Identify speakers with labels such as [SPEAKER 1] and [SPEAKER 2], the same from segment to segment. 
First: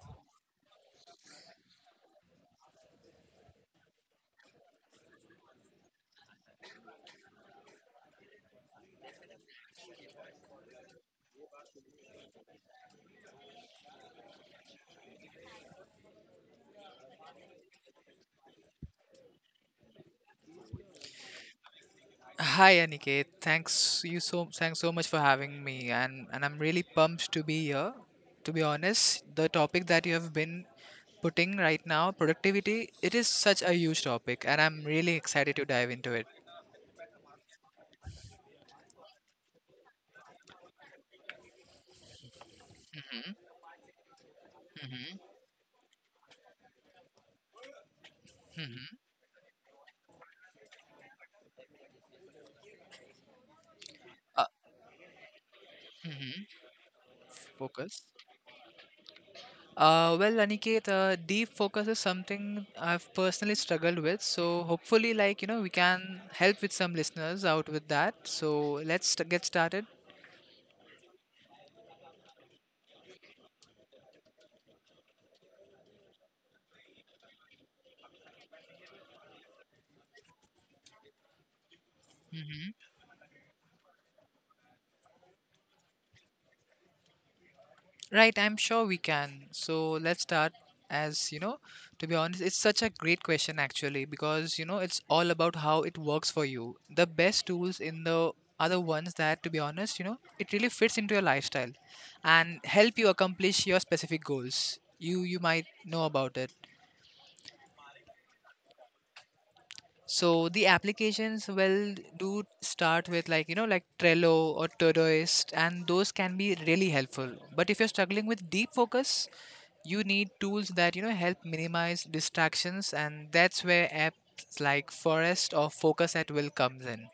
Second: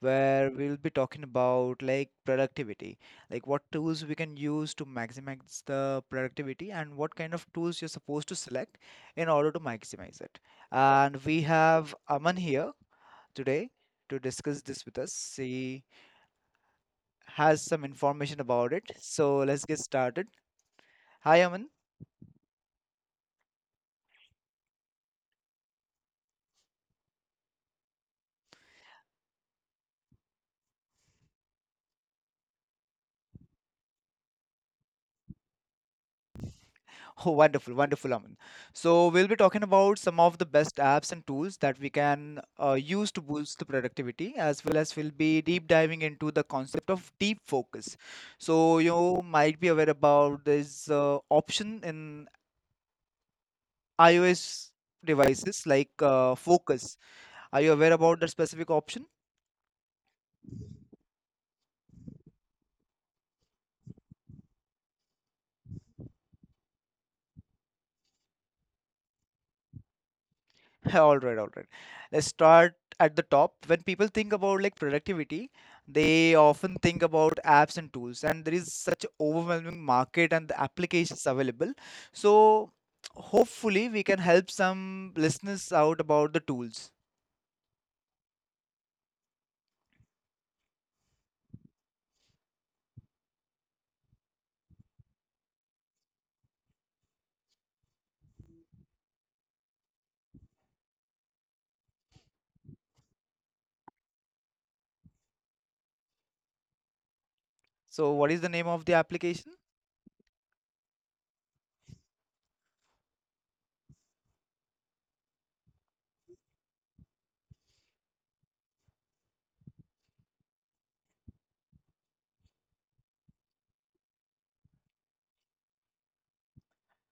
[SPEAKER 1] where we'll be talking about like productivity, like what tools we can use to maximize the productivity and what kind of tools you're supposed to select in order to maximize it. And we have Aman here today to discuss this with us. He has some information about it. So let's get started. Hi, Aman.
[SPEAKER 2] Hi Aniket, thanks so much for having me and I'm really pumped to be here. To be honest, the topic that you have been putting right now, productivity, it is such a huge topic and I'm really excited to dive into it.
[SPEAKER 1] Oh, wonderful, wonderful, Aman. So we'll be talking about some of the best apps and tools that we can use to
[SPEAKER 2] Mhm,
[SPEAKER 1] boost the productivity, as well as we'll
[SPEAKER 2] mhm,
[SPEAKER 1] be deep diving into the concept of deep focus. So
[SPEAKER 2] mhm.
[SPEAKER 1] you might be aware about this option in
[SPEAKER 2] Uh,
[SPEAKER 1] iOS devices like
[SPEAKER 2] mhm.
[SPEAKER 1] Focus. Are you aware
[SPEAKER 2] Focus.
[SPEAKER 1] about that specific option?
[SPEAKER 2] Well, Aniket, deep focus is something I've personally struggled with. So hopefully, like you know, we can help with some listeners out with that. So get started.
[SPEAKER 1] All right, all right. Let's start at the top. When people think about like productivity, they often think about apps and tools, and there is such overwhelming market and the applications available. So hopefully we can help some listeners out about the tools.
[SPEAKER 2] Right, I'm sure we can. So let's start, as you know, to be honest, it's such a great question actually because, you know, it's all about how it works for you. The best tools in the are the ones that, to be honest, you know, it really fits into your lifestyle and help you accomplish your specific goals. You might know about it.
[SPEAKER 1] So what is the name of the application?
[SPEAKER 2] So the applications well do start with like you know like Trello or Todoist, and those can be really helpful. But if you're struggling with deep focus, you need tools that you know help minimize distractions, and that's where apps like Forest or Focus at Will comes in.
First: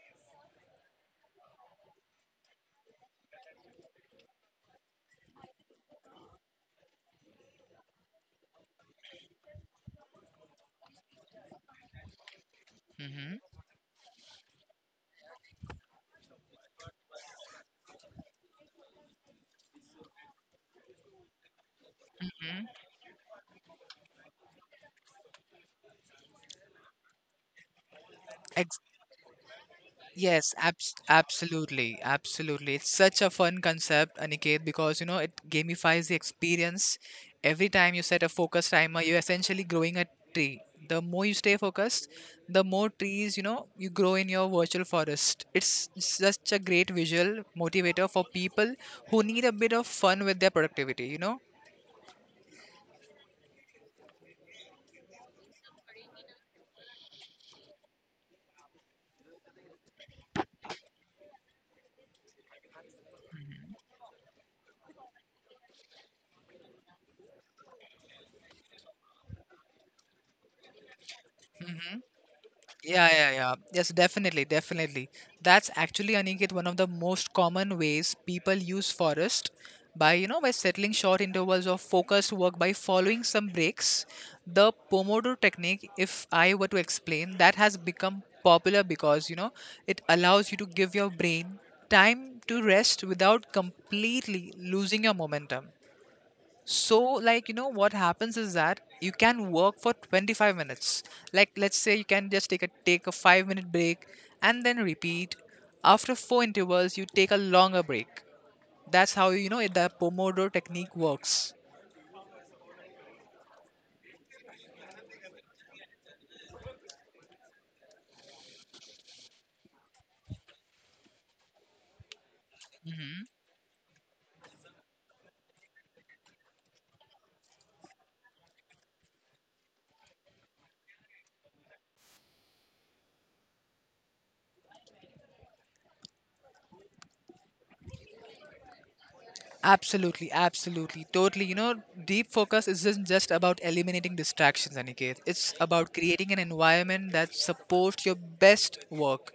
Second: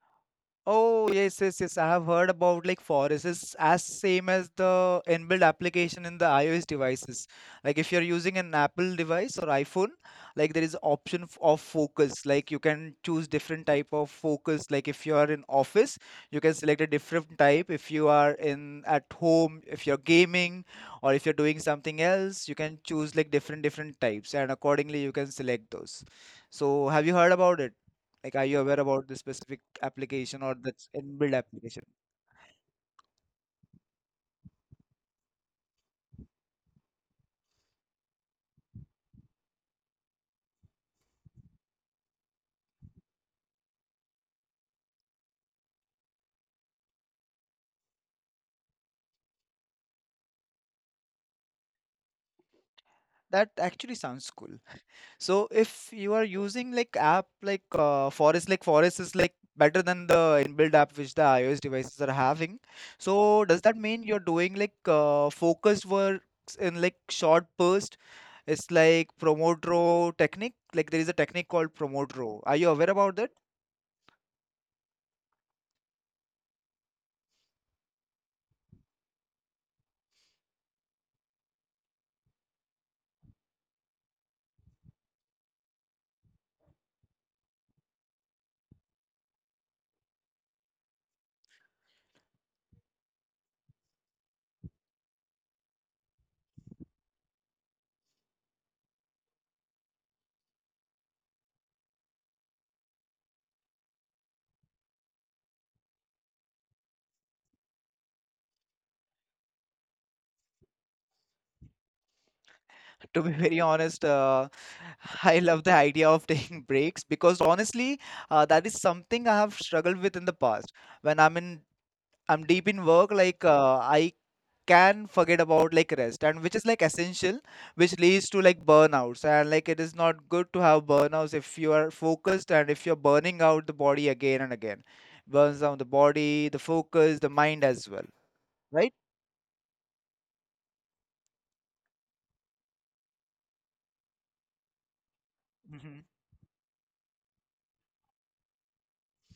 [SPEAKER 1] Oh, yes, yes, yes. I have heard about like Forest is as same as the inbuilt application in the iOS devices. Like if you're using an Apple device or iPhone, like there is option of focus. Like you can choose different type of focus. Like if you are in office, you can select a different type. If you are in at home, if you're gaming or if you're doing something else, you
[SPEAKER 2] hmm
[SPEAKER 1] can choose like different different types and accordingly you can select those. So have you heard about it? Like, are you aware about the specific application
[SPEAKER 2] Yes,
[SPEAKER 1] or that's inbuilt application?
[SPEAKER 2] absolutely, absolutely. It's such a fun concept, Aniket, because you know it gamifies the experience. Every time you set a focus timer, you're essentially growing a tree. The more you stay focused, the more trees you know you grow in your virtual forest. It's such a great visual motivator for people who need a bit of fun with their productivity,
[SPEAKER 1] That actually sounds cool. So if you are using like app like Forest, like Forest is like better than the inbuilt app which the iOS devices are having. So does that mean you're doing like focused works in like short burst? It's like promote row technique. Like there is a technique called
[SPEAKER 2] Mm-hmm.
[SPEAKER 1] promote row. Are you aware
[SPEAKER 2] Yeah,
[SPEAKER 1] about that?
[SPEAKER 2] yeah, yeah. Yes, definitely, definitely. That's actually, Aniket, one of the most common ways people use Forest, by, you know, by settling short intervals of focused work by following some breaks. The Pomodoro technique, if I were to explain, that has become popular because, you know, it allows you to give your brain time to rest without completely losing your momentum. So, like, you know, what happens is that you can work for 25 minutes. Like, let's say you can just take a 5 minute break and then repeat. After 4 intervals, you take a longer break. That's how you know it, the Pomodoro technique works.
[SPEAKER 1] To be very honest, I love the idea of taking breaks because honestly, that is something I have struggled with in the past. When I'm in, I'm deep in work,
[SPEAKER 2] hmm
[SPEAKER 1] like I can forget about like rest and which is like essential, which leads to like burnouts, and like it is not good to have burnouts if you are focused, and if you're burning out the body again and again, burns down the body, the focus, the mind as well, right?
[SPEAKER 2] Absolutely, absolutely, totally. You know, deep focus isn't just about eliminating distractions, Aniket. It's about creating an environment that supports your best work.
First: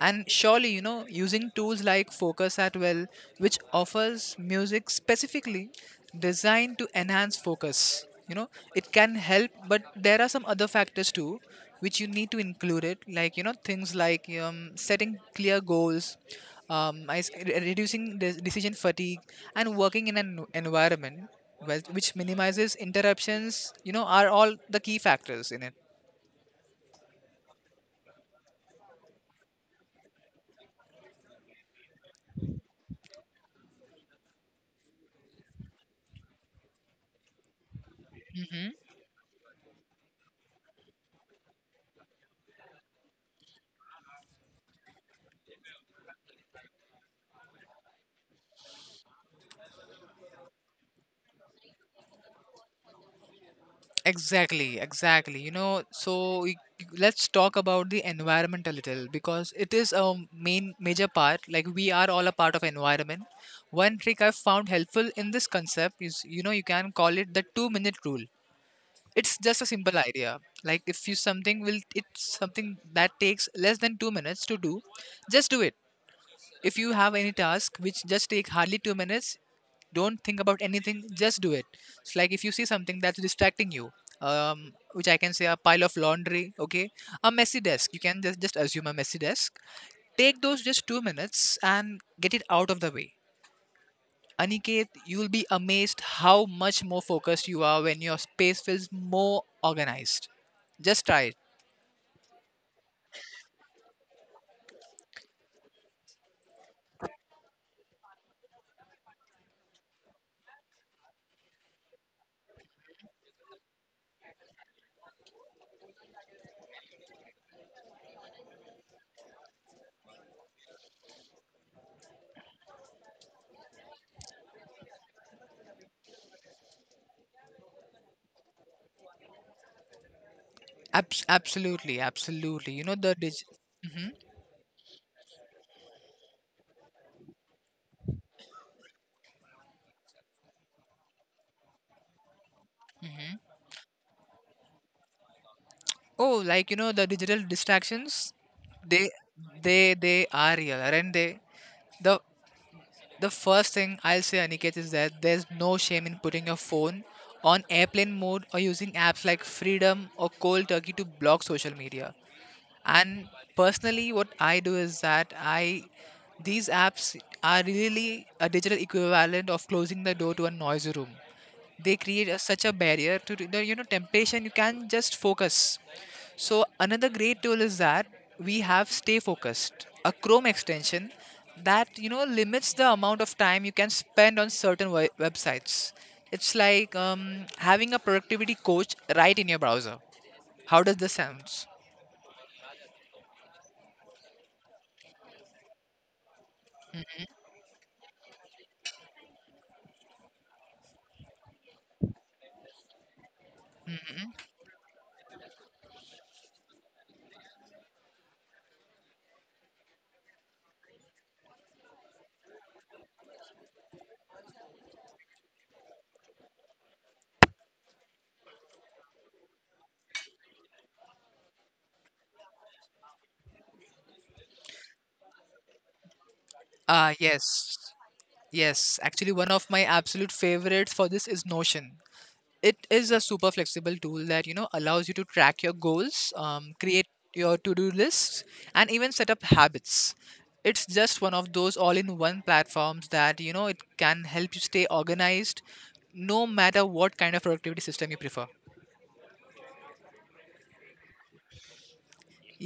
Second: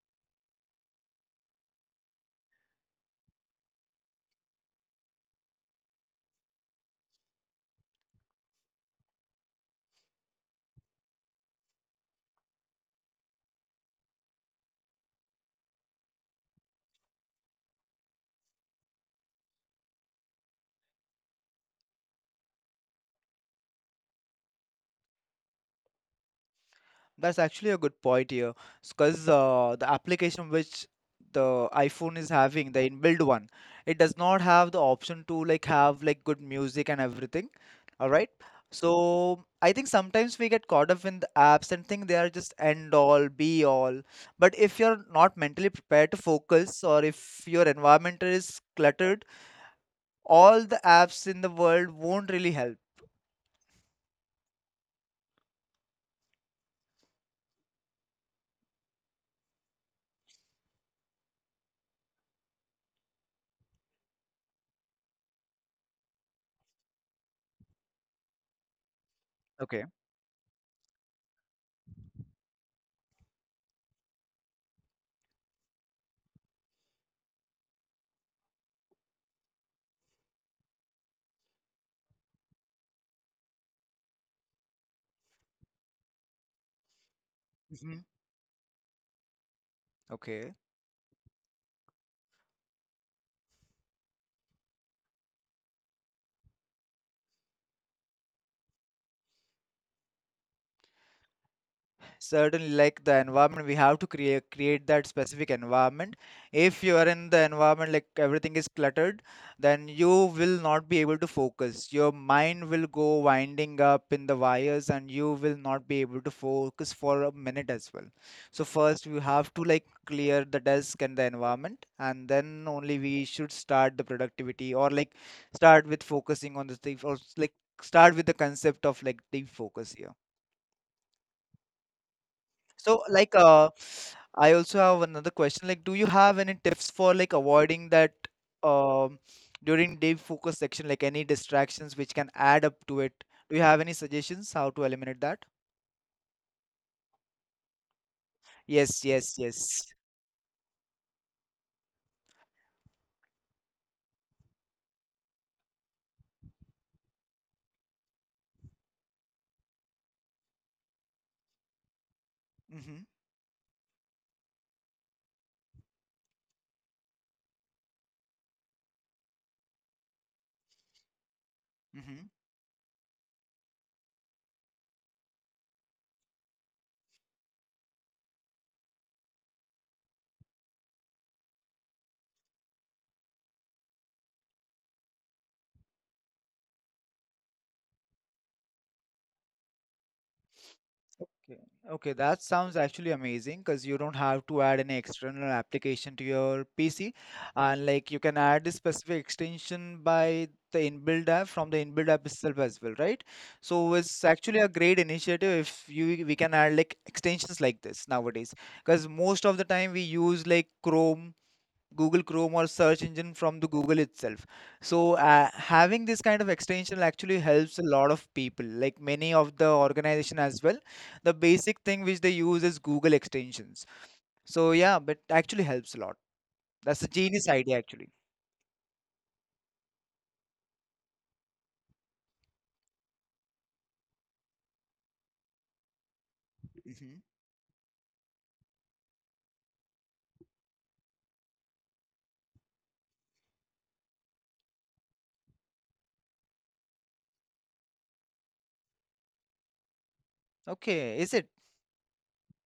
[SPEAKER 2] And surely, you know, using tools like Focus at Well, which offers music specifically designed to enhance focus, you know, it can help, but there are some other factors too which you need to include it, like, you know, things like setting clear goals, reducing decision fatigue and working in an environment which minimizes interruptions, you know, are all the key factors in it.
[SPEAKER 1] That's actually a good point here, because the application which the iPhone is having, the inbuilt one, it does not have the option to like have like good music and everything. All right.
[SPEAKER 2] hmm
[SPEAKER 1] So I think sometimes we get caught up in the apps and think they are just end all, be all. But if you're not mentally prepared to focus, or if your environment is cluttered, all the apps in the world won't really help.
[SPEAKER 2] Exactly, exactly. You know, let's talk about the environment a little because it is a main major part. Like we are all a part of environment. One trick I've found helpful in this concept is, you know, you can call it the two-minute rule. It's just a
[SPEAKER 1] Okay.
[SPEAKER 2] simple idea. Like if you it's something that takes less than 2 minutes to do, just do it. If you have any task which just take hardly 2 minutes, don't think about anything. Just do it. It's like if you see something that's distracting you, which I can say a pile of laundry, okay, a messy desk. You
[SPEAKER 1] Hmm.
[SPEAKER 2] can just assume a messy desk. Take
[SPEAKER 1] Okay.
[SPEAKER 2] those just 2 minutes and get it out of the way. Aniket, you will be amazed how much more focused you are when your space feels more organized. Just try it.
[SPEAKER 1] Certainly. Like, the environment, we have to create that specific environment. If you are in the environment like everything is cluttered, then you will not be able to focus. Your mind will go winding up in the wires, and you will not be able to focus for a minute as well. So first we have to like clear the desk and the environment, and then only we should start the productivity, or like start with focusing on the thing, or like start with the concept of like deep focus here.
[SPEAKER 2] Absolutely, absolutely. You know
[SPEAKER 1] So, like, I also have another question. Like, do you have any tips for like avoiding that um, during day focus section, like any distractions which can add up to it?
[SPEAKER 2] hmm
[SPEAKER 1] Do you have any suggestions how to eliminate that?
[SPEAKER 2] Oh, like you know, the digital distractions,
[SPEAKER 1] Yes,
[SPEAKER 2] they
[SPEAKER 1] yes, yes.
[SPEAKER 2] they are real, aren't they? The first thing I'll say, Aniket, is that there's no shame in putting your phone on airplane mode or using apps like Freedom or Cold Turkey to block social media.
[SPEAKER 1] Mm-hmm.
[SPEAKER 2] And personally, what I do is that I, these apps are really a digital equivalent of closing the door to a noisy room. They
[SPEAKER 1] Mm-hmm.
[SPEAKER 2] create a, such a barrier to the, you know, temptation. You can just focus. So another great tool is that we have Stay Focused, a Chrome extension that you know limits the amount of time you can spend on certain websites. It's like having a productivity coach right in your browser. How does this
[SPEAKER 1] Okay,
[SPEAKER 2] sounds?
[SPEAKER 1] okay, that sounds actually amazing because you don't have to add any external application to your PC, and like you can add a specific extension by the inbuilt app from the inbuilt app itself as well, right? So it's
[SPEAKER 2] mm-hmm.
[SPEAKER 1] actually a great initiative if you we can add like extensions like this nowadays, because most of the time we use like Chrome, Google Chrome, or search engine from the Google itself. So having this kind of extension actually helps a lot of people, like many of the organization as well. The basic thing which they use is Google extensions. So yeah, but actually helps a lot. That's a genius
[SPEAKER 2] Yes,
[SPEAKER 1] idea actually.
[SPEAKER 2] yes, actually one of my absolute favorites for this is Notion. It is a super flexible tool that you know allows you to track your goals, create
[SPEAKER 1] Hmm.
[SPEAKER 2] your to-do lists and even set up habits. It's just one of those all-in-one platforms that you know it can help you stay organized no matter what kind of productivity system you prefer.
[SPEAKER 1] Okay, is it?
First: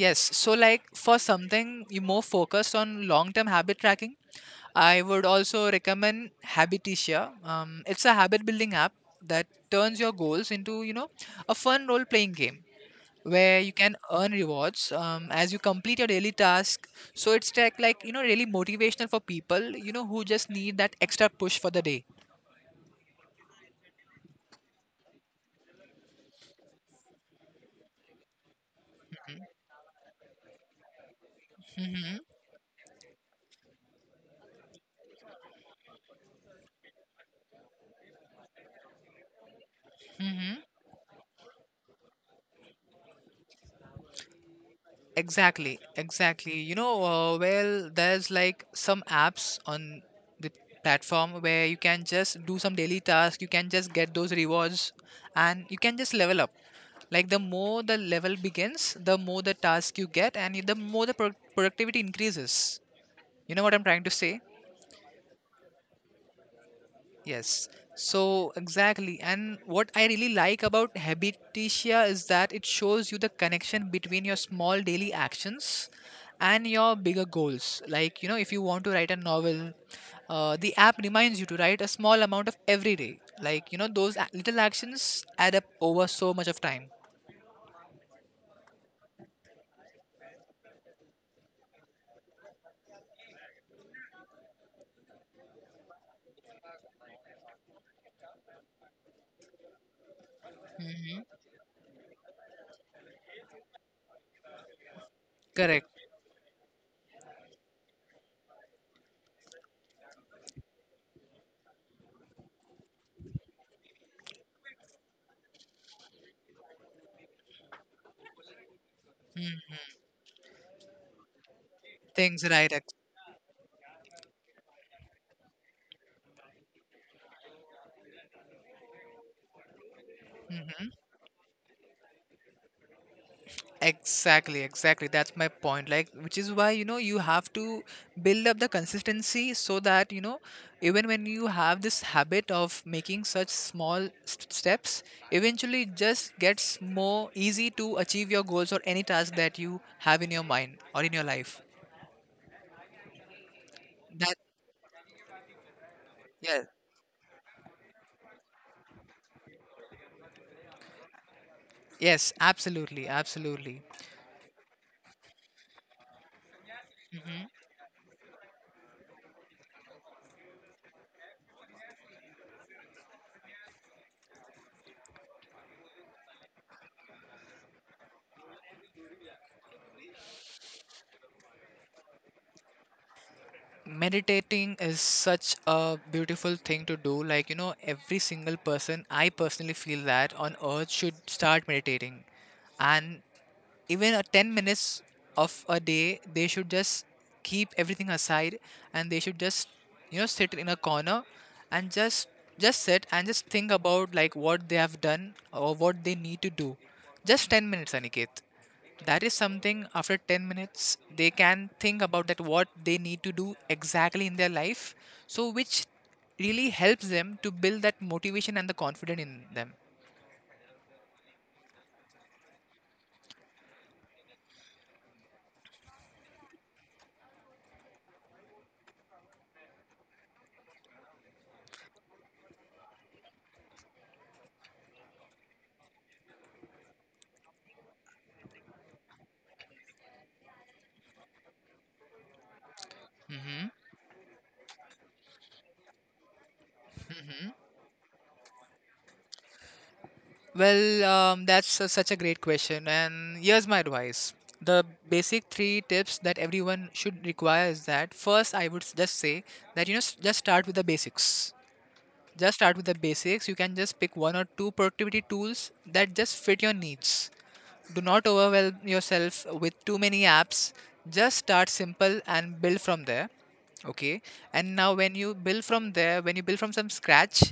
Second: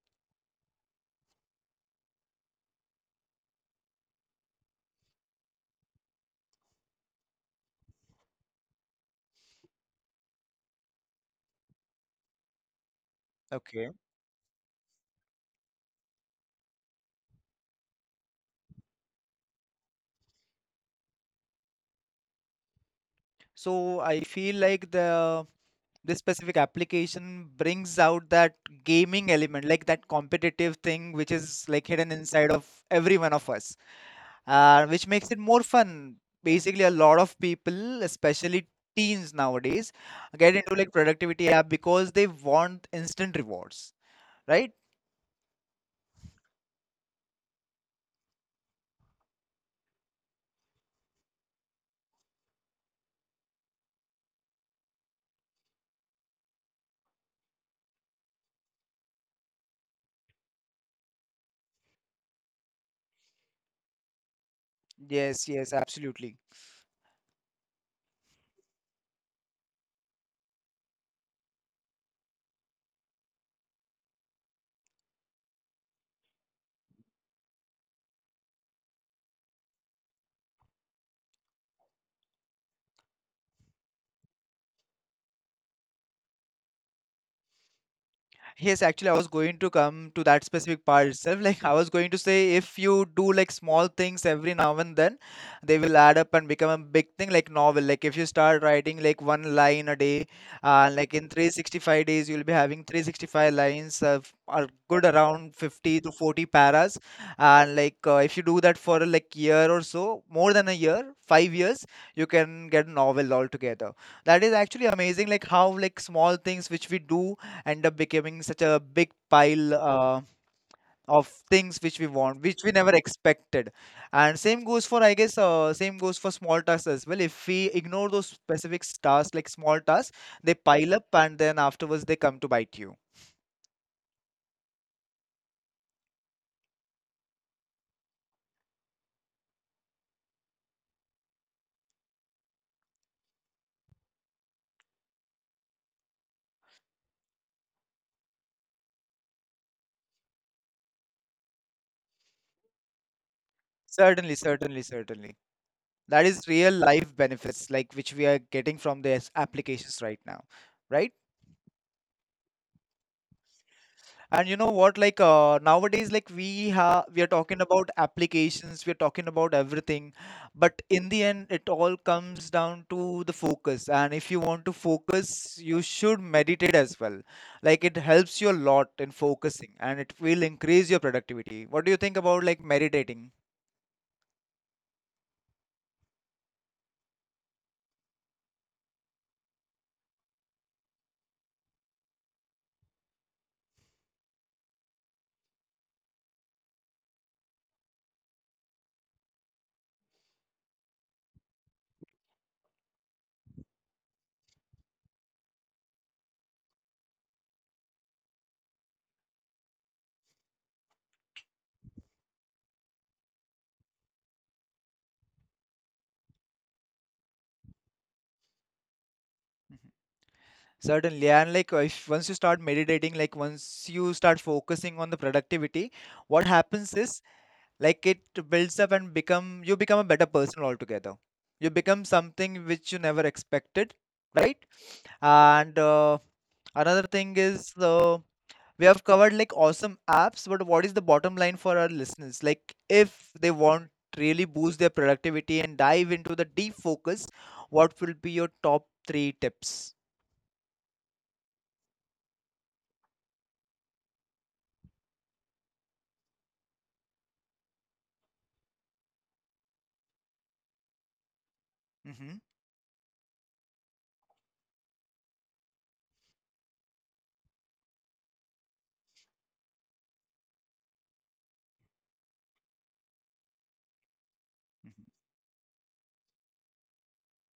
[SPEAKER 2] Yes, so like for something you more focused on long-term habit tracking, I would also recommend Habiticia. It's a habit building app that turns your goals into, you know, a fun role-playing game where you
[SPEAKER 1] Okay.
[SPEAKER 2] can earn rewards, as you complete your daily task. So it's like you know, really motivational for people, you know, who just need that extra push for the day.
[SPEAKER 1] So I feel like the this specific application brings out that gaming element, like that competitive thing which is like hidden
[SPEAKER 2] mm-hmm.
[SPEAKER 1] inside of every one of us. Which makes it more fun. Basically, a lot of people, especially teens nowadays, get
[SPEAKER 2] Mm-hmm.
[SPEAKER 1] into like productivity app because they want instant rewards, right?
[SPEAKER 2] Exactly, exactly. You know, well, there's like some apps on the platform where you can just do some daily tasks, you can just get those rewards, and you can just level up. Like the more the level begins, the more the task you get, and the more the productivity increases. You know what I'm trying to say?
[SPEAKER 1] Yes, yes, absolutely.
[SPEAKER 2] Yes, so exactly. And what I really like about Habititia is that it shows you the connection between your small daily actions and your bigger goals. Like, you know, if you want to write a novel, the app reminds you to write a small amount of every day. Like, you know, those little actions add up over so much of time.
[SPEAKER 1] Yes, actually, I was going to come to that specific part itself. Like, I was going to say, if you do like small things every now and then, they will add up and become a big thing, like novel. Like, if you start writing like one line a day, like
[SPEAKER 2] hmm
[SPEAKER 1] in 365 days, you'll be having 365 lines of are good around
[SPEAKER 2] Correct.
[SPEAKER 1] 50 to 40 paras. And like, if you do that for like year or so, more than a year, 5 years, you can get a novel altogether. That is actually amazing, like how like small things which we do end up becoming such a big pile
[SPEAKER 2] Mm.
[SPEAKER 1] of things which we want,
[SPEAKER 2] Things,
[SPEAKER 1] which we
[SPEAKER 2] right?
[SPEAKER 1] never expected. And same goes for, I guess same goes for small tasks as well. If we ignore those specific tasks, like small tasks, they pile up and then afterwards they come to bite you.
[SPEAKER 2] Exactly, exactly. That's my point. Like, which is why, you know, you have to build up the consistency so that, you know, even when you have this habit of making such steps, eventually it just gets more easy to achieve your goals or any task that you have in your mind or in your life.
[SPEAKER 1] Certainly,
[SPEAKER 2] That,
[SPEAKER 1] certainly, certainly. That is
[SPEAKER 2] yeah,
[SPEAKER 1] real life benefits like which we are getting from these applications right now, right?
[SPEAKER 2] yes, absolutely, absolutely.
[SPEAKER 1] And you know what? Like nowadays, like we are
[SPEAKER 2] Mhm.
[SPEAKER 1] talking about applications, we are talking about everything, but in the end, it all comes down to the focus. And if you want to focus, you should meditate as well. Like it helps you a lot in focusing, and it will increase your productivity. What do you think about like meditating?
[SPEAKER 2] Meditating is such a beautiful thing to do. Like, you know, every single person, I personally feel, that on earth should start meditating. And even a 10 minutes of a day, they should just keep everything aside and they should just, you know, sit in a corner and just sit and just think about like what they have done or what they need to do. Just 10 minutes, Aniket. That is something after 10 minutes they can think about that what they need to do exactly in their life. So which really helps them to build that motivation and the confidence in them.
[SPEAKER 1] Certainly, and like if once you start meditating, like once you start focusing on the productivity, what happens is like it builds up and become you become a better person altogether. You become something which you never expected, right? And another thing is, we have covered like awesome apps, but what is the bottom line for our listeners, like if they
[SPEAKER 2] hmm
[SPEAKER 1] want really boost their productivity and dive into the deep focus,
[SPEAKER 2] hmm
[SPEAKER 1] what will be your top three tips?
[SPEAKER 2] well, that's such a great question, and here's my advice. The basic three tips that everyone should require is that first I would just say that, you know, just start with the basics.
[SPEAKER 1] Mm-hmm.
[SPEAKER 2] Just start with the basics. You can just pick one or two productivity tools that just fit your needs. Do not overwhelm yourself with too many apps. Just start simple and build from there. Okay. And now, when you build from there, when you build from some scratch,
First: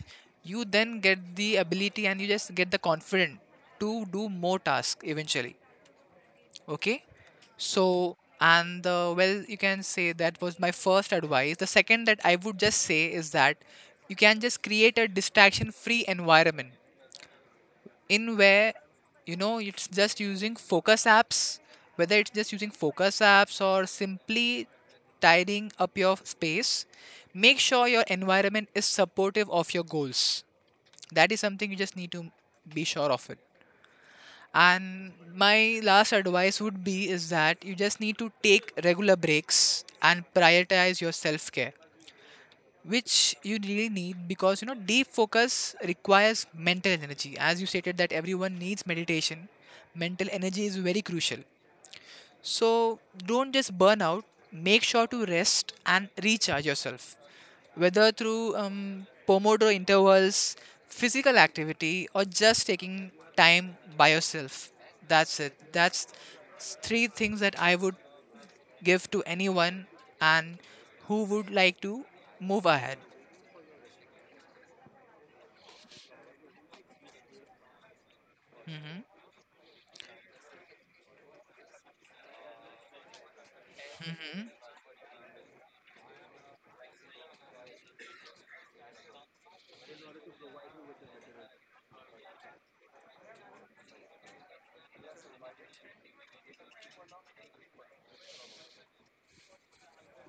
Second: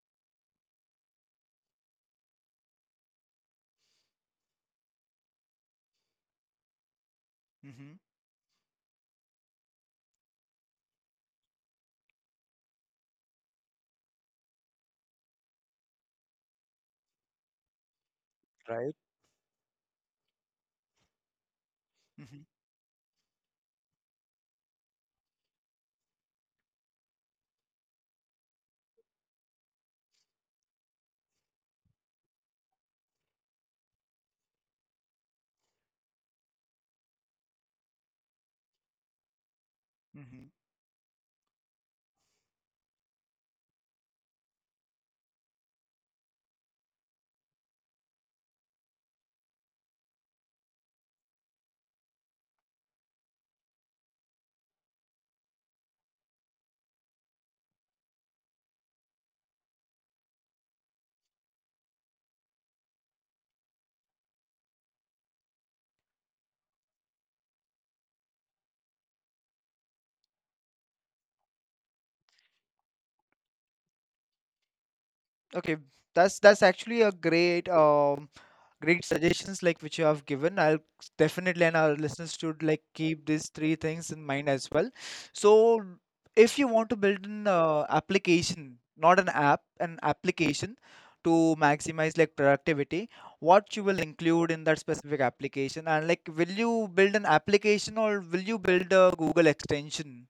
[SPEAKER 2] you then get the ability and you just get the confidence to do more tasks eventually. Okay.
[SPEAKER 1] Mm-hmm.
[SPEAKER 2] So, and well, you can say that was my first advice. The second that I would just say is that you can just create a distraction free environment in where,
[SPEAKER 1] Right.
[SPEAKER 2] you know, it's just using focus apps, whether it's
[SPEAKER 1] Mm-hmm.
[SPEAKER 2] just using focus apps or simply tidying up your space. Make sure your environment is supportive of your goals. That is something you just need to be sure of it. And my last advice would be is that you just need to take regular breaks and
[SPEAKER 1] Mm-hmm.
[SPEAKER 2] prioritize your self care, which you really need because, you know, deep focus requires mental energy. As you stated that everyone needs meditation, mental energy is very crucial. So don't just burn out. Make sure to rest and recharge yourself, whether through Pomodoro intervals, physical activity, or just taking time by yourself. That's it. That's three things that I would give to anyone and who would like to move ahead.
[SPEAKER 1] Okay, that's actually a great great
[SPEAKER 2] Mhm.
[SPEAKER 1] suggestions like which you have given. I'll definitely, and our listeners should like keep these three things in mind as well. So if you want to build an application, not an app, an application to maximize like productivity, what you will include in that specific application, and like will you build an application or will you build a Google extension?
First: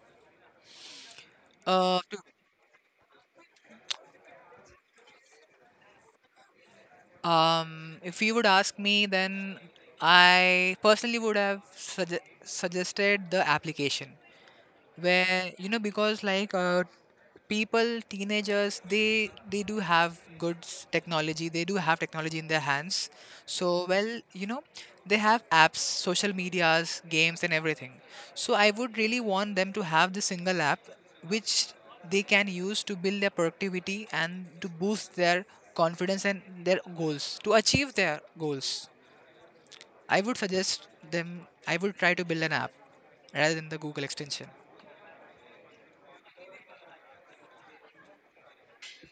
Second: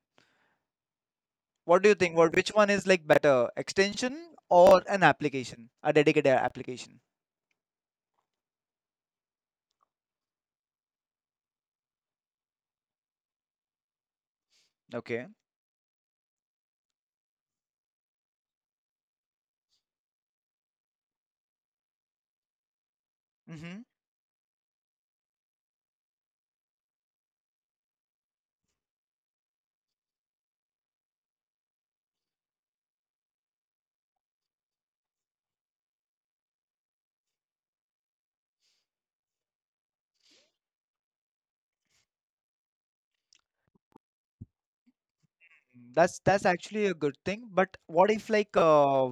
[SPEAKER 1] What do you
[SPEAKER 2] Uh,
[SPEAKER 1] think?
[SPEAKER 2] to,
[SPEAKER 1] What which one is like better, extension or an application, a dedicated application?
[SPEAKER 2] if you would ask me, then I personally would have suggested the application
[SPEAKER 1] Okay.
[SPEAKER 2] where, you know, because, like, people, teenagers, they do have good technology. They do have technology in their hands.
[SPEAKER 1] Mm-hmm.
[SPEAKER 2] So, well, you know, they have apps, social medias, games, and everything. So I would really want them to have the single app which they can use to build their productivity and to boost their confidence and their goals, to achieve their goals. I would suggest them. I would try to build an app rather than the Google extension.
[SPEAKER 1] That's actually a good thing. But what if like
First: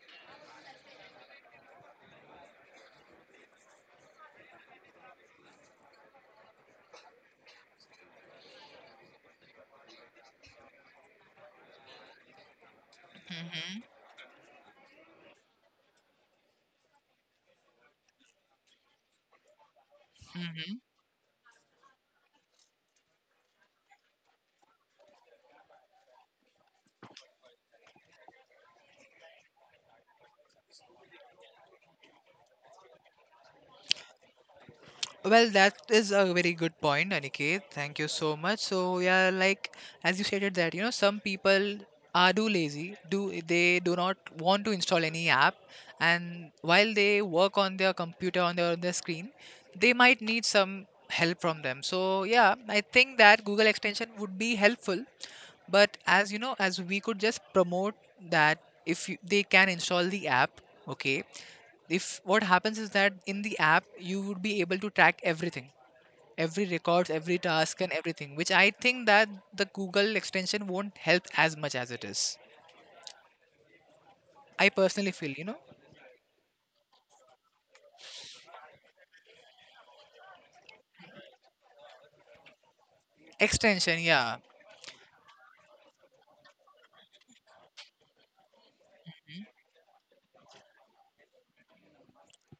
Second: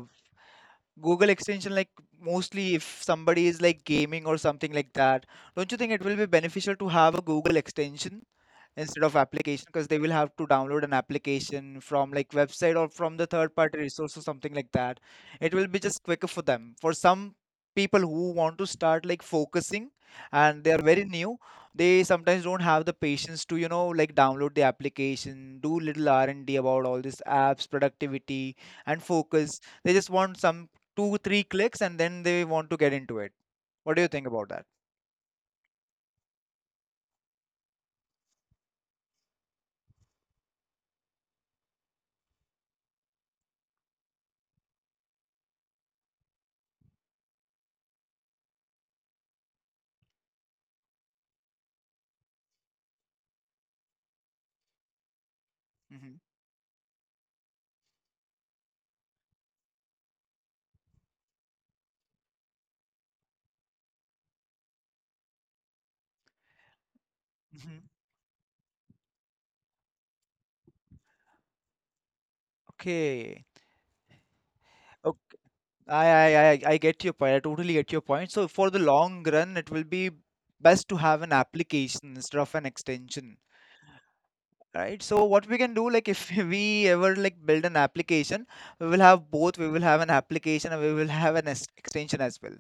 [SPEAKER 1] Google extension, like mostly if somebody is like gaming or something like that, don't you think it will be beneficial to have a Google extension? Instead of application, because they will have to download an application from like website or from the third party
[SPEAKER 2] Hmm.
[SPEAKER 1] resource or something like that. It will be just quicker for them. For some people who want to start like focusing and they are very new, they sometimes don't have the patience to like download the application, do little R&D about all these apps, productivity, and focus. They just want some two three clicks and then they want to get into it. What do you think about that?
[SPEAKER 2] Well, that is a very good point, Aniket. Thank you so much. So, yeah, like as you stated that, you know, some people are do lazy, do they do not want to install any app, and while they work on their computer on their screen, they might need some help from them. So, yeah, I think that Google extension would be helpful, but
[SPEAKER 1] Hmm.
[SPEAKER 2] as you know, as we could just promote that if you, they can install the app, okay. If what happens is that in the app you would be able to track everything, every records, every task, and
[SPEAKER 1] Hmm.
[SPEAKER 2] everything, which I think that the Google extension won't help as much as it is.
[SPEAKER 1] Okay.
[SPEAKER 2] I personally feel, you know.
[SPEAKER 1] I get your point. I totally get your point. So for the long run, it will be best to have an application instead of an extension,
[SPEAKER 2] Extension, yeah.
[SPEAKER 1] right? So what we can do, like if we ever like build an application, we will have both. We will have an application and we will have an extension as well.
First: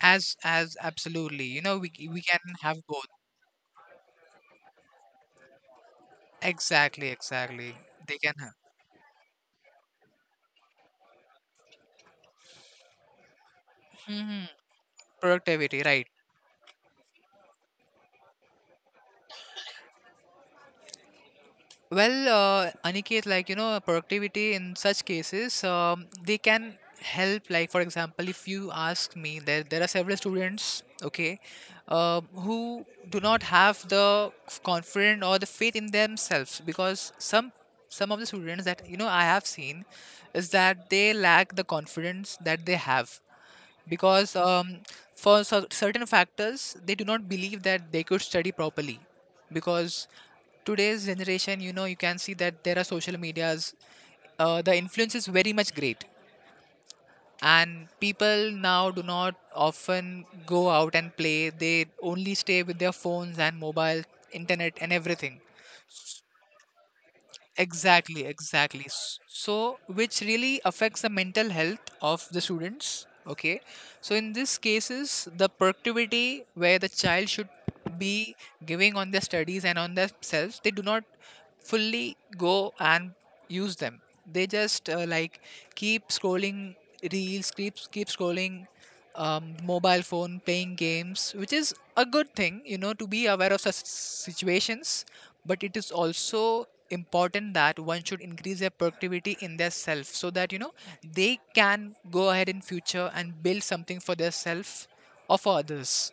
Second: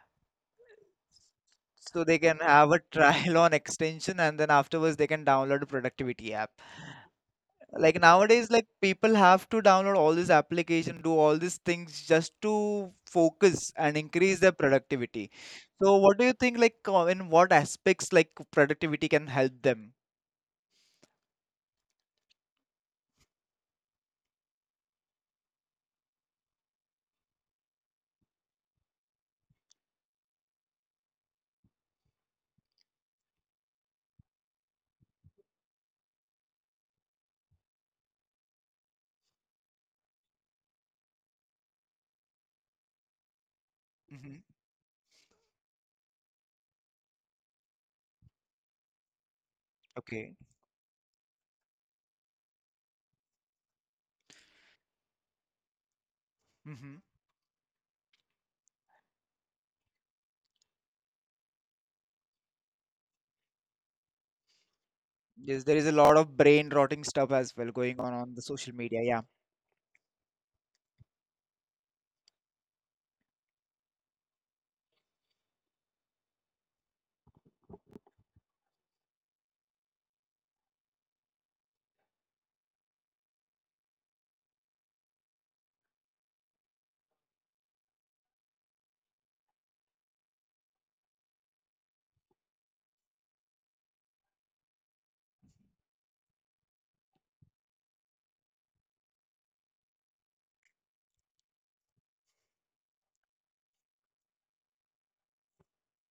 [SPEAKER 2] As absolutely, you know, we,
[SPEAKER 1] So they
[SPEAKER 2] we can
[SPEAKER 1] can have
[SPEAKER 2] have
[SPEAKER 1] a
[SPEAKER 2] both.
[SPEAKER 1] trial on extension, and then afterwards they can download a productivity app.
[SPEAKER 2] Exactly, exactly.
[SPEAKER 1] Like
[SPEAKER 2] They can
[SPEAKER 1] nowadays
[SPEAKER 2] have.
[SPEAKER 1] like people have to download all this application, do all these things just to focus and increase
[SPEAKER 2] Hmm.
[SPEAKER 1] their productivity.
[SPEAKER 2] Productivity,
[SPEAKER 1] So
[SPEAKER 2] right.
[SPEAKER 1] what do you think like in what aspects like productivity can help them?
[SPEAKER 2] Well, Aniket, like, you know, productivity in such cases, they can help. Like, for example, if you ask me, there are several students, okay. Who do not have the confidence or the faith in themselves because some of the students that, you know, I have seen is that they lack the confidence that they have, because
[SPEAKER 1] Hmm.
[SPEAKER 2] for certain factors they do not believe that they could study properly, because
[SPEAKER 1] Okay.
[SPEAKER 2] today's generation, you know, you can see that there are social medias. The influence is very much great.
[SPEAKER 1] Hmm.
[SPEAKER 2] And people now do not often go out and play. They only stay with their phones and mobile, internet, and everything.
[SPEAKER 1] Yes, there is a lot
[SPEAKER 2] S-
[SPEAKER 1] of brain rotting stuff as well going
[SPEAKER 2] exactly,
[SPEAKER 1] on the social
[SPEAKER 2] exactly.
[SPEAKER 1] media, yeah.
[SPEAKER 2] So which really affects the mental health of the students, okay. So in these cases the productivity where the child should be giving on their studies and on themselves, they do not fully go and use them. They just like, keep scrolling reels, keep scrolling mobile phone, playing games, which is a good thing, you know, to be aware of such situations. But it is also important that one should increase their productivity in their self so that, you know, they can go ahead in future and build something for their self or for others,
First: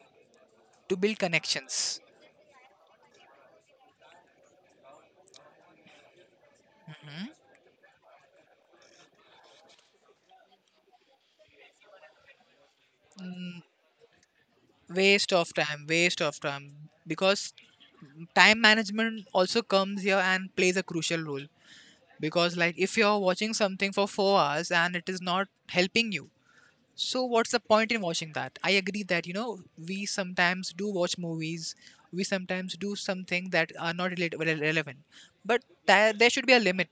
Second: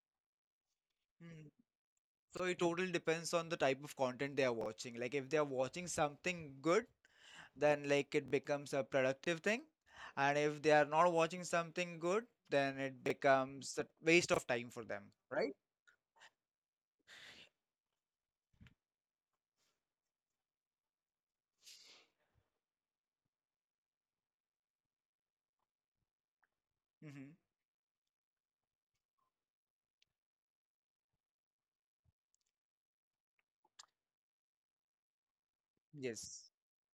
[SPEAKER 2] to build
[SPEAKER 1] Hmm.
[SPEAKER 2] connections.
[SPEAKER 1] So it totally depends on the type of content they are watching. Like if they are watching something good,
[SPEAKER 2] Mhm.
[SPEAKER 1] then like it becomes a productive thing. And if they are not watching something good, then it becomes a waste of time for them,
[SPEAKER 2] Waste of
[SPEAKER 1] right?
[SPEAKER 2] time, waste of time, because time management also comes here and plays a crucial role. Because, like, if you're watching something for 4 hours and it is not helping you, so
[SPEAKER 1] Hmm.
[SPEAKER 2] what's the point in watching that? I agree that, you know, we sometimes do watch movies, we sometimes do something that are not relevant, but there should
[SPEAKER 1] Yes.
[SPEAKER 2] be a limit.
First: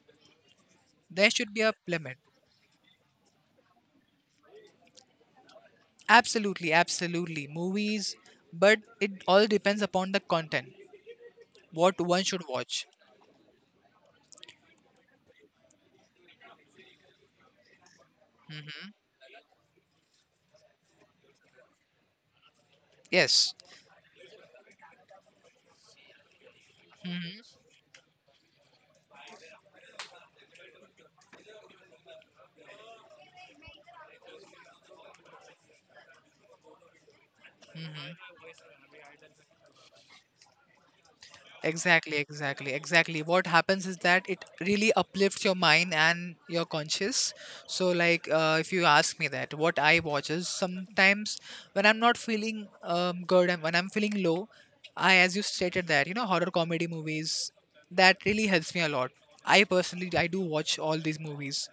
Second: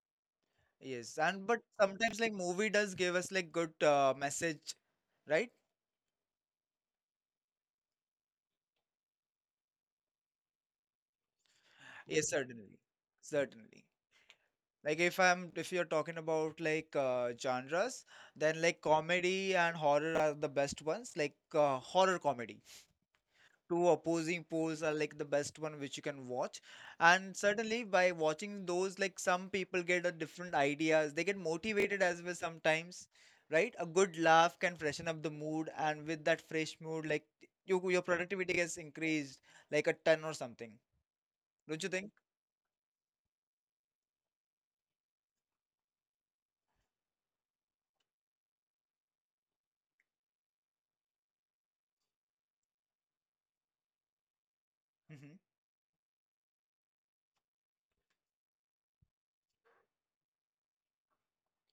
[SPEAKER 1] Yes.
[SPEAKER 2] There
[SPEAKER 1] And
[SPEAKER 2] should
[SPEAKER 1] but
[SPEAKER 2] be a limit.
[SPEAKER 1] sometimes like movie does give us like good message, right?
[SPEAKER 2] Absolutely, absolutely, movies. But it all depends upon the content, what one
[SPEAKER 1] Yes,
[SPEAKER 2] should
[SPEAKER 1] certainly.
[SPEAKER 2] watch.
[SPEAKER 1] Certainly. Like if you're talking about like genres, then like
[SPEAKER 2] Hmm.
[SPEAKER 1] comedy and horror are the best ones, like horror comedy.
[SPEAKER 2] Yes.
[SPEAKER 1] Two opposing poles are like the best one which you can watch, and
[SPEAKER 2] Hmm.
[SPEAKER 1] certainly by watching those, like, some people get a different ideas, they get motivated as well sometimes, right? A good laugh can freshen up the mood, and with that fresh mood like your
[SPEAKER 2] Hmm.
[SPEAKER 1] productivity gets increased like a ton or something. Don't you think?
[SPEAKER 2] Exactly, exactly, exactly. What happens is that it really uplifts your mind and your conscious. So, like, if you ask me that, what I watch is sometimes when I'm not feeling good, and when I'm feeling low, as you
[SPEAKER 1] Hmm.
[SPEAKER 2] stated that, you know, horror comedy movies, that really helps me a lot. I personally, I do watch all these movies,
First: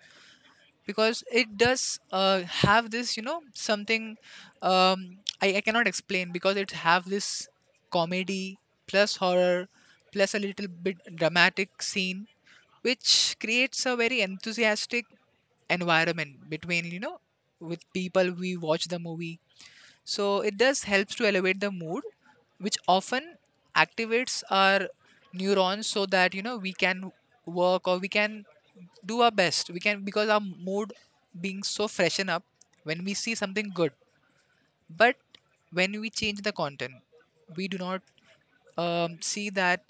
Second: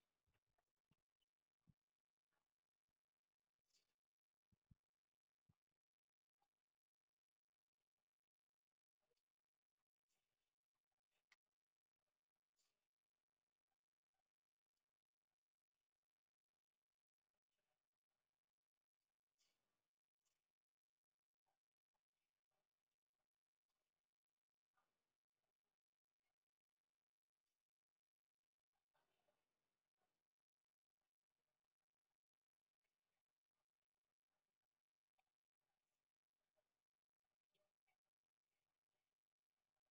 [SPEAKER 2] because it does have this, you know, something, I cannot explain because it have this comedy plus horror plus a little bit dramatic scene which creates a very enthusiastic environment between, you know, with people we watch the movie, so it does helps to elevate the mood, which often activates our neurons so that, you know, we can work or we can do our best. We can because our mood being so freshen up when we see something good. But when we change the content, we do not, see that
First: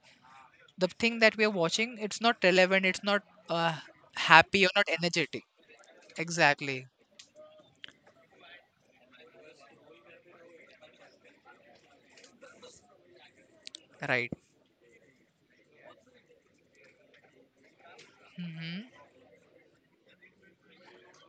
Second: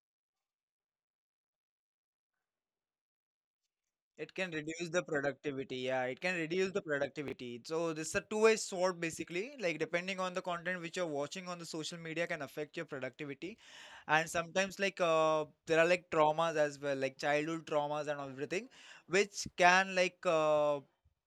[SPEAKER 2] the thing that we are watching it's not relevant. It's not uh,
[SPEAKER 1] It can
[SPEAKER 2] happy or
[SPEAKER 1] reduce
[SPEAKER 2] not
[SPEAKER 1] the
[SPEAKER 2] energetic.
[SPEAKER 1] productivity, yeah, it can reduce the
[SPEAKER 2] Exactly,
[SPEAKER 1] productivity. So this is a two-way sword, basically, like depending on the content which you're watching on the social media can affect your productivity. And
[SPEAKER 2] right.
[SPEAKER 1] sometimes like there are like traumas as well, like childhood traumas and everything,
[SPEAKER 2] Hmm.
[SPEAKER 1] which can like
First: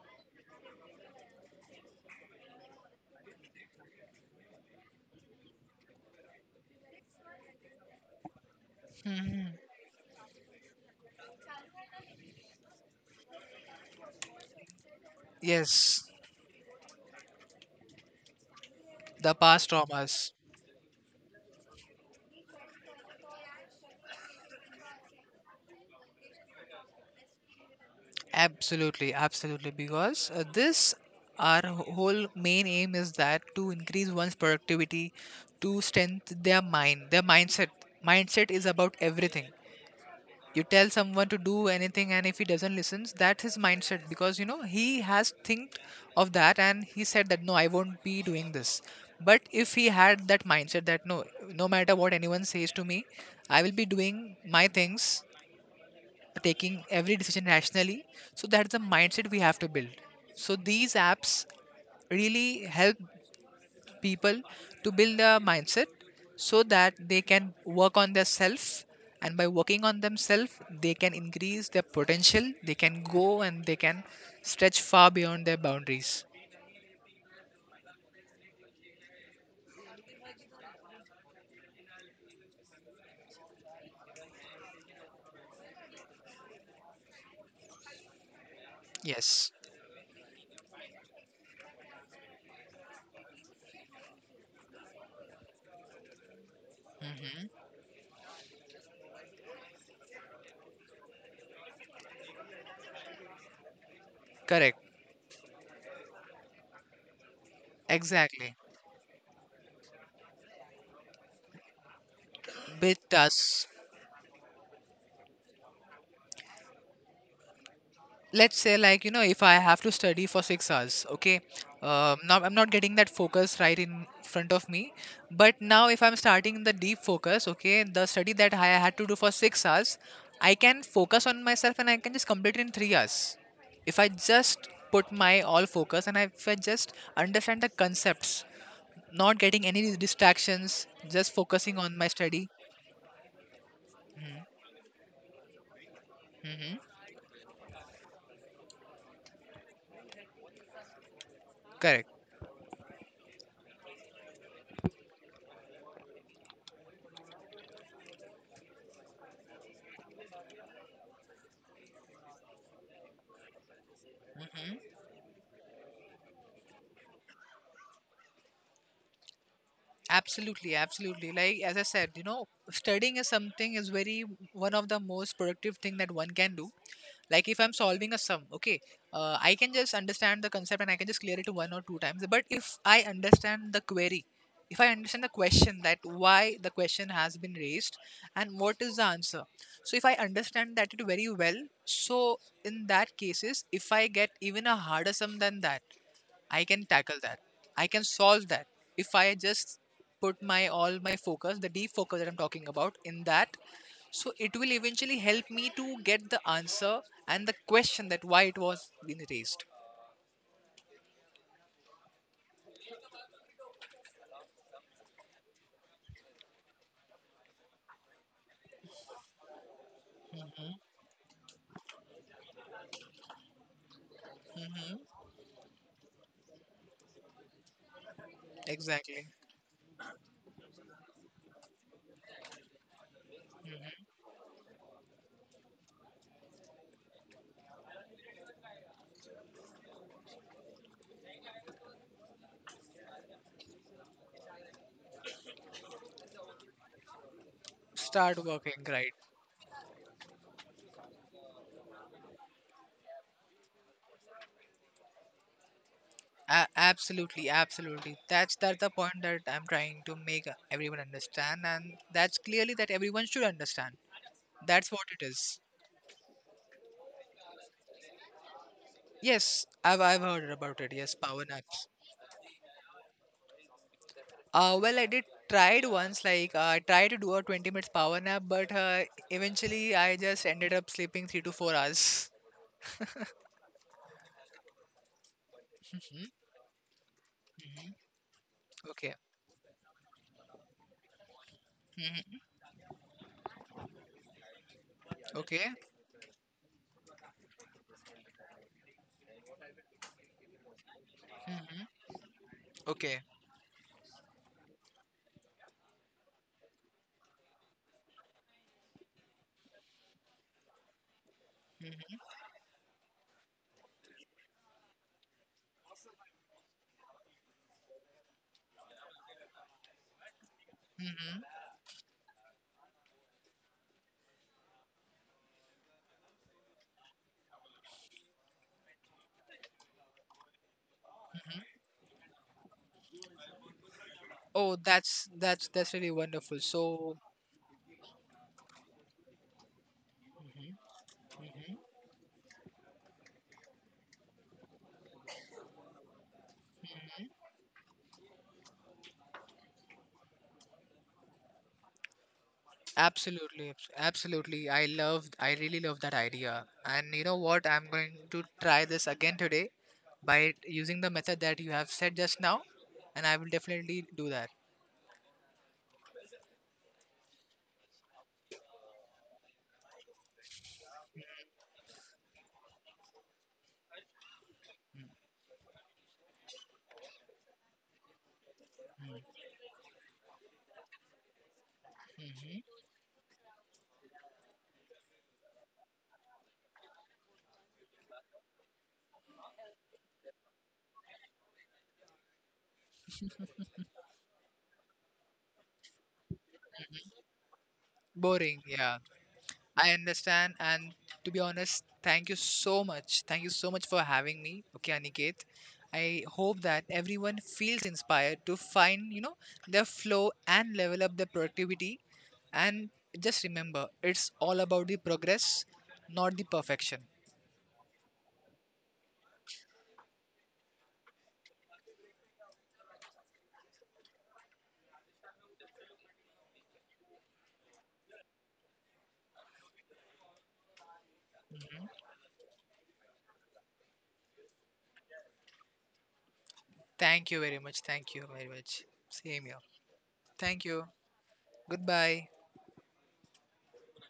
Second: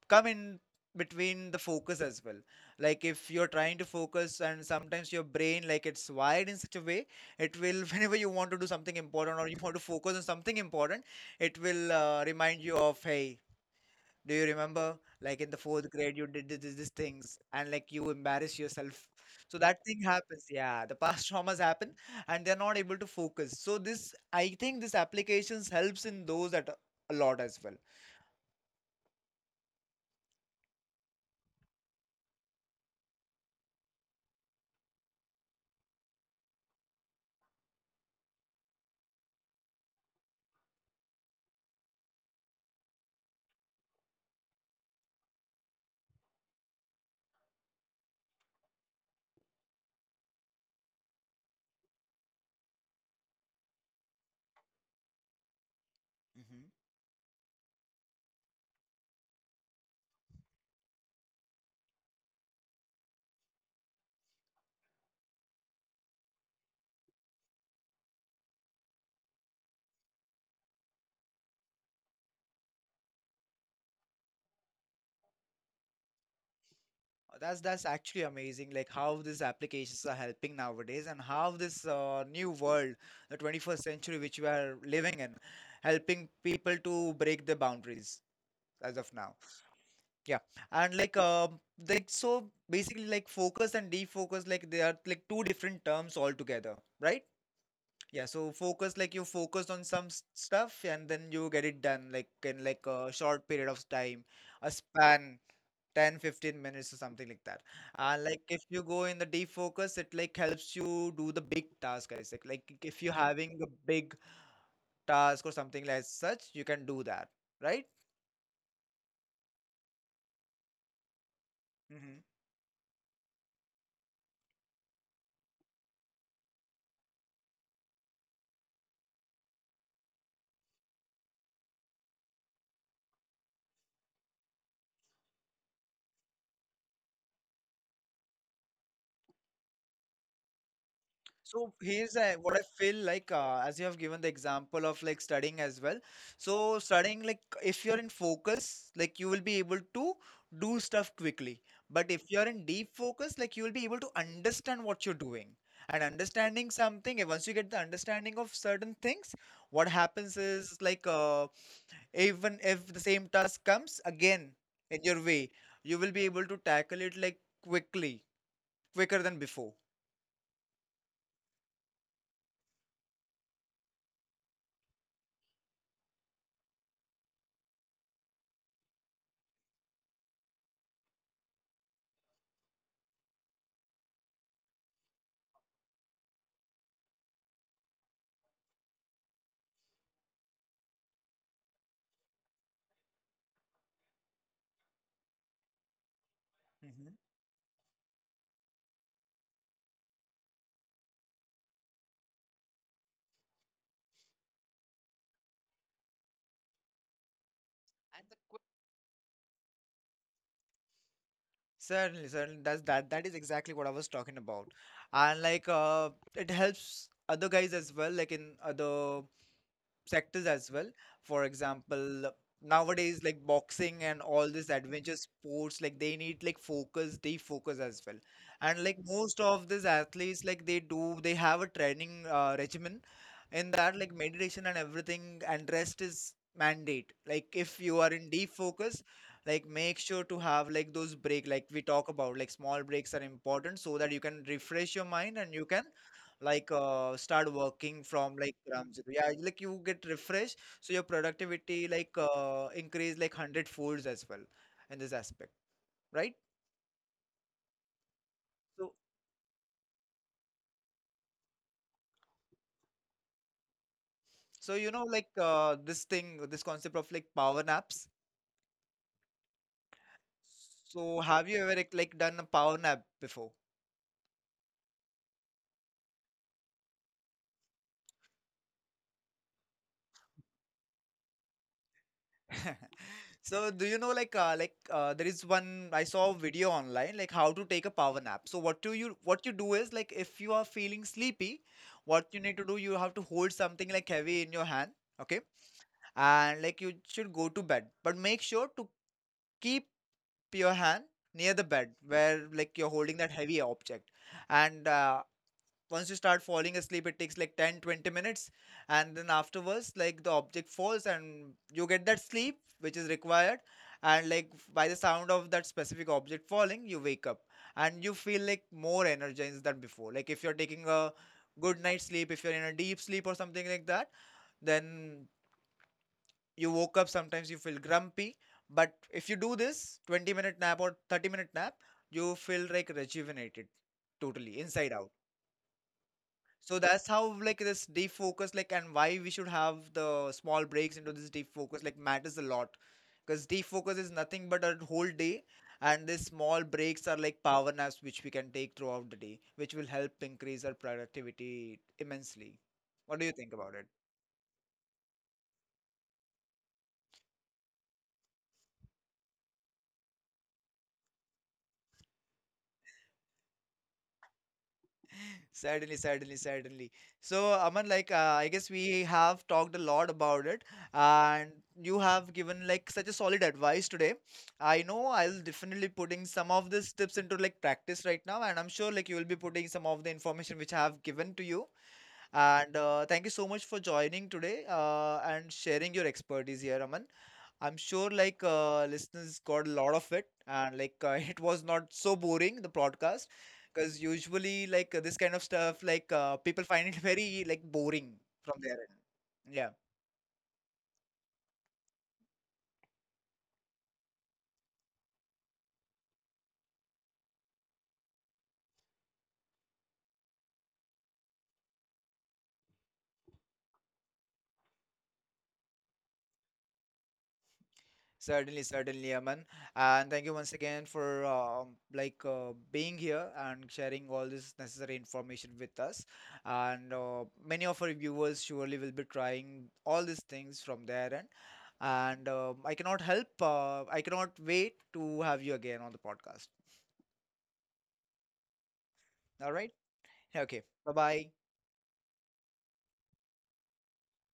[SPEAKER 1] come in between the focus as well. Like if you're trying to focus, and sometimes your brain like it's wired in such a way, it will whenever you want to do something important or
[SPEAKER 2] Hmm.
[SPEAKER 1] you want to focus on something important, it will remind you of, hey, do you remember? Like in the fourth
[SPEAKER 2] Yes,
[SPEAKER 1] grade, you did these things and like you embarrass yourself.
[SPEAKER 2] the
[SPEAKER 1] So
[SPEAKER 2] past
[SPEAKER 1] that thing
[SPEAKER 2] traumas.
[SPEAKER 1] happens. Yeah, the past traumas happen and they're not able to focus. So this, I think this applications helps in those that a lot as well.
[SPEAKER 2] Absolutely, absolutely. Because, this, our whole main aim is that to increase one's productivity, to strengthen their mind, their mindset. Mindset is about everything. You tell someone to do anything, and if he doesn't listen, that's his mindset. Because, you know, he has think of that, and he said that no, I won't be doing this. But if he had that mindset that no, no matter what anyone says to me, I will be doing my things,
[SPEAKER 1] Hmm.
[SPEAKER 2] taking every decision rationally. So that's the mindset we have to build. So these apps really help people to build a mindset so that they can work on their self, and by working on themselves they can increase their potential, they can go and they can stretch far beyond their boundaries.
[SPEAKER 1] That's actually amazing. Like how these applications are helping nowadays and how this new world, the 21st century which we are living in, helping people to break the boundaries as of now.
[SPEAKER 2] Yes.
[SPEAKER 1] Yeah, and like so basically like focus and defocus like they are like two different terms altogether, right?
[SPEAKER 2] Hmm.
[SPEAKER 1] Yeah, so focus like you focus on some stuff and then you get it done like in like a short period of time, a
[SPEAKER 2] Correct.
[SPEAKER 1] span 10, 15 minutes or something like that. And like
[SPEAKER 2] Exactly.
[SPEAKER 1] if you go in the defocus, it like helps you do the big task, I say. Like if you're
[SPEAKER 2] With
[SPEAKER 1] having a
[SPEAKER 2] us.
[SPEAKER 1] big task or something like such, you can do that, right?
[SPEAKER 2] Let's say, like, you know, if I have to study for 6 hours, okay,
[SPEAKER 1] Mm-hmm.
[SPEAKER 2] now I'm not getting that focus right in front of me. But now if I'm starting the deep focus, okay, the study that I had to do for 6 hours, I can focus on myself and I can just complete it in 3 hours. If I just put my all focus and if I just understand the concepts, not getting any distractions, just
[SPEAKER 1] So
[SPEAKER 2] focusing on my
[SPEAKER 1] here's
[SPEAKER 2] study.
[SPEAKER 1] what I feel like as you have given the
[SPEAKER 2] Mm-hmm.
[SPEAKER 1] example of like studying as well.
[SPEAKER 2] Mm-hmm.
[SPEAKER 1] So studying like if you're in focus, like you will be able to do stuff quickly.
[SPEAKER 2] Correct.
[SPEAKER 1] But if you're in deep focus, like you will be able to understand what you're doing. And understanding something, and once you get the understanding of certain things, what happens is like even if the same task comes again
[SPEAKER 2] Mm-hmm.
[SPEAKER 1] in your way, you will be able to tackle it like quickly, quicker than before.
[SPEAKER 2] Absolutely, absolutely, like as I said, you know, studying is something is very one of the most productive thing that one can do. Like if I'm solving a sum, okay, I can just understand the concept and I can just clear it one or two times, but if I understand the query, if I understand the question that why the question has been raised and what is the answer, so if I understand that it very well, so in that cases if I get even a harder sum than that, I can
[SPEAKER 1] Mhm.
[SPEAKER 2] tackle that. I can solve that. If I just put my all my focus, the deep focus that I'm talking about, in that, so it will eventually help me to get the answer and the question that why it was been raised.
[SPEAKER 1] Certainly, certainly. That's that. That is exactly what I was talking about, and like, it helps other guys as well, like in other sectors as well.
[SPEAKER 2] Hmm.
[SPEAKER 1] For example, nowadays like boxing and all this
[SPEAKER 2] Hmm.
[SPEAKER 1] adventure sports, like they need like focus, they focus as well. And like
[SPEAKER 2] Exactly.
[SPEAKER 1] most of these athletes, like they have a training regimen in that
[SPEAKER 2] Hmm.
[SPEAKER 1] like meditation and everything, and rest is mandate. Like if you are in deep focus, like make sure to have like those break, like we talk about, like small breaks are important so that you can refresh your mind and you can like start working from
[SPEAKER 2] Start
[SPEAKER 1] like
[SPEAKER 2] working,
[SPEAKER 1] ground zero.
[SPEAKER 2] right?
[SPEAKER 1] Yeah, like you get refreshed, so your productivity like increase like hundred folds as well in this aspect, right?
[SPEAKER 2] Absolutely, absolutely. That's the
[SPEAKER 1] So
[SPEAKER 2] point that I'm trying to make everyone understand, and that's clearly that everyone should understand.
[SPEAKER 1] so,
[SPEAKER 2] That's what it
[SPEAKER 1] like
[SPEAKER 2] is.
[SPEAKER 1] this concept of like power naps.
[SPEAKER 2] Yes, I've heard about it. Yes,
[SPEAKER 1] So
[SPEAKER 2] power
[SPEAKER 1] have you ever
[SPEAKER 2] naps.
[SPEAKER 1] done a power nap before?
[SPEAKER 2] Well, I did tried once. Like, I tried to do a 20 minutes power nap, but, eventually I just ended up sleeping 3 to 4 hours.
[SPEAKER 1] So do you know like there is one, I saw a
[SPEAKER 2] Hmm.
[SPEAKER 1] video online, like how to take a
[SPEAKER 2] Hmm.
[SPEAKER 1] power nap. So
[SPEAKER 2] Okay.
[SPEAKER 1] what you do is like if you are feeling sleepy, what you need
[SPEAKER 2] Hmm.
[SPEAKER 1] to do, you have to hold something like heavy in your hand, okay?
[SPEAKER 2] Okay.
[SPEAKER 1] And like you should go to bed, but make sure to keep your hand near the
[SPEAKER 2] Hmm.
[SPEAKER 1] bed where like you're holding
[SPEAKER 2] Okay.
[SPEAKER 1] that heavy object. And once you start falling asleep, it takes like 10, 20 minutes, and then afterwards like the object falls and you get that
[SPEAKER 2] Hmm.
[SPEAKER 1] sleep which is required, and like by the sound of that specific object falling you wake up and you feel like more energized than before. Like if you're taking a
[SPEAKER 2] Hmm.
[SPEAKER 1] good night's sleep, if you're in a deep sleep or something like that, then you woke up sometimes you feel grumpy. But if you do this 20-minute nap or 30-minute nap, you feel like rejuvenated, totally
[SPEAKER 2] Oh,
[SPEAKER 1] inside out.
[SPEAKER 2] that's really wonderful.
[SPEAKER 1] So that's
[SPEAKER 2] So,
[SPEAKER 1] how like this deep focus like and why we should have the small
[SPEAKER 2] Mhm,
[SPEAKER 1] breaks into this deep
[SPEAKER 2] mhm.
[SPEAKER 1] focus like matters a lot, because deep focus is nothing but a whole day and these small breaks are like power naps which we can take throughout the day, which will help increase our productivity immensely. What do you think about it?
[SPEAKER 2] Absolutely. I really love that idea. And you know what? I'm going to try this again today by using the method that you have said just now, and I will definitely do that.
[SPEAKER 1] Certainly, certainly, certainly. So, Aman, like, I guess we have talked a lot about it, and you have given like such a solid advice today. I know I'll definitely putting some of these tips into like practice right now, and I'm sure like you will be putting some of the information which I have given to you. And
[SPEAKER 2] Mm-hmm.
[SPEAKER 1] uh, thank you so much for joining today and sharing your expertise here, Aman. I'm sure like listeners got a lot of it and like it was not so boring the podcast, because usually like this kind of stuff like people find it very like boring from
[SPEAKER 2] Boring,
[SPEAKER 1] their end.
[SPEAKER 2] yeah.
[SPEAKER 1] Yeah,
[SPEAKER 2] I understand. And to be honest, thank you so much. Thank you so much for having me. Okay, Aniket. I hope that everyone feels inspired to find, you know, their flow and level up their productivity. And just remember, it's all about the progress, not the perfection.
[SPEAKER 1] certainly, certainly, Aman. And thank you once again for like being here and sharing all this necessary information with us. And many of our viewers surely will be trying all these things from their end.
[SPEAKER 2] Mhm.
[SPEAKER 1] And I cannot wait to have you again on the podcast.
[SPEAKER 2] Thank you very much. Thank you very much. Same
[SPEAKER 1] All
[SPEAKER 2] here.
[SPEAKER 1] right. Okay.
[SPEAKER 2] Thank you.
[SPEAKER 1] Bye bye.
[SPEAKER 2] Goodbye.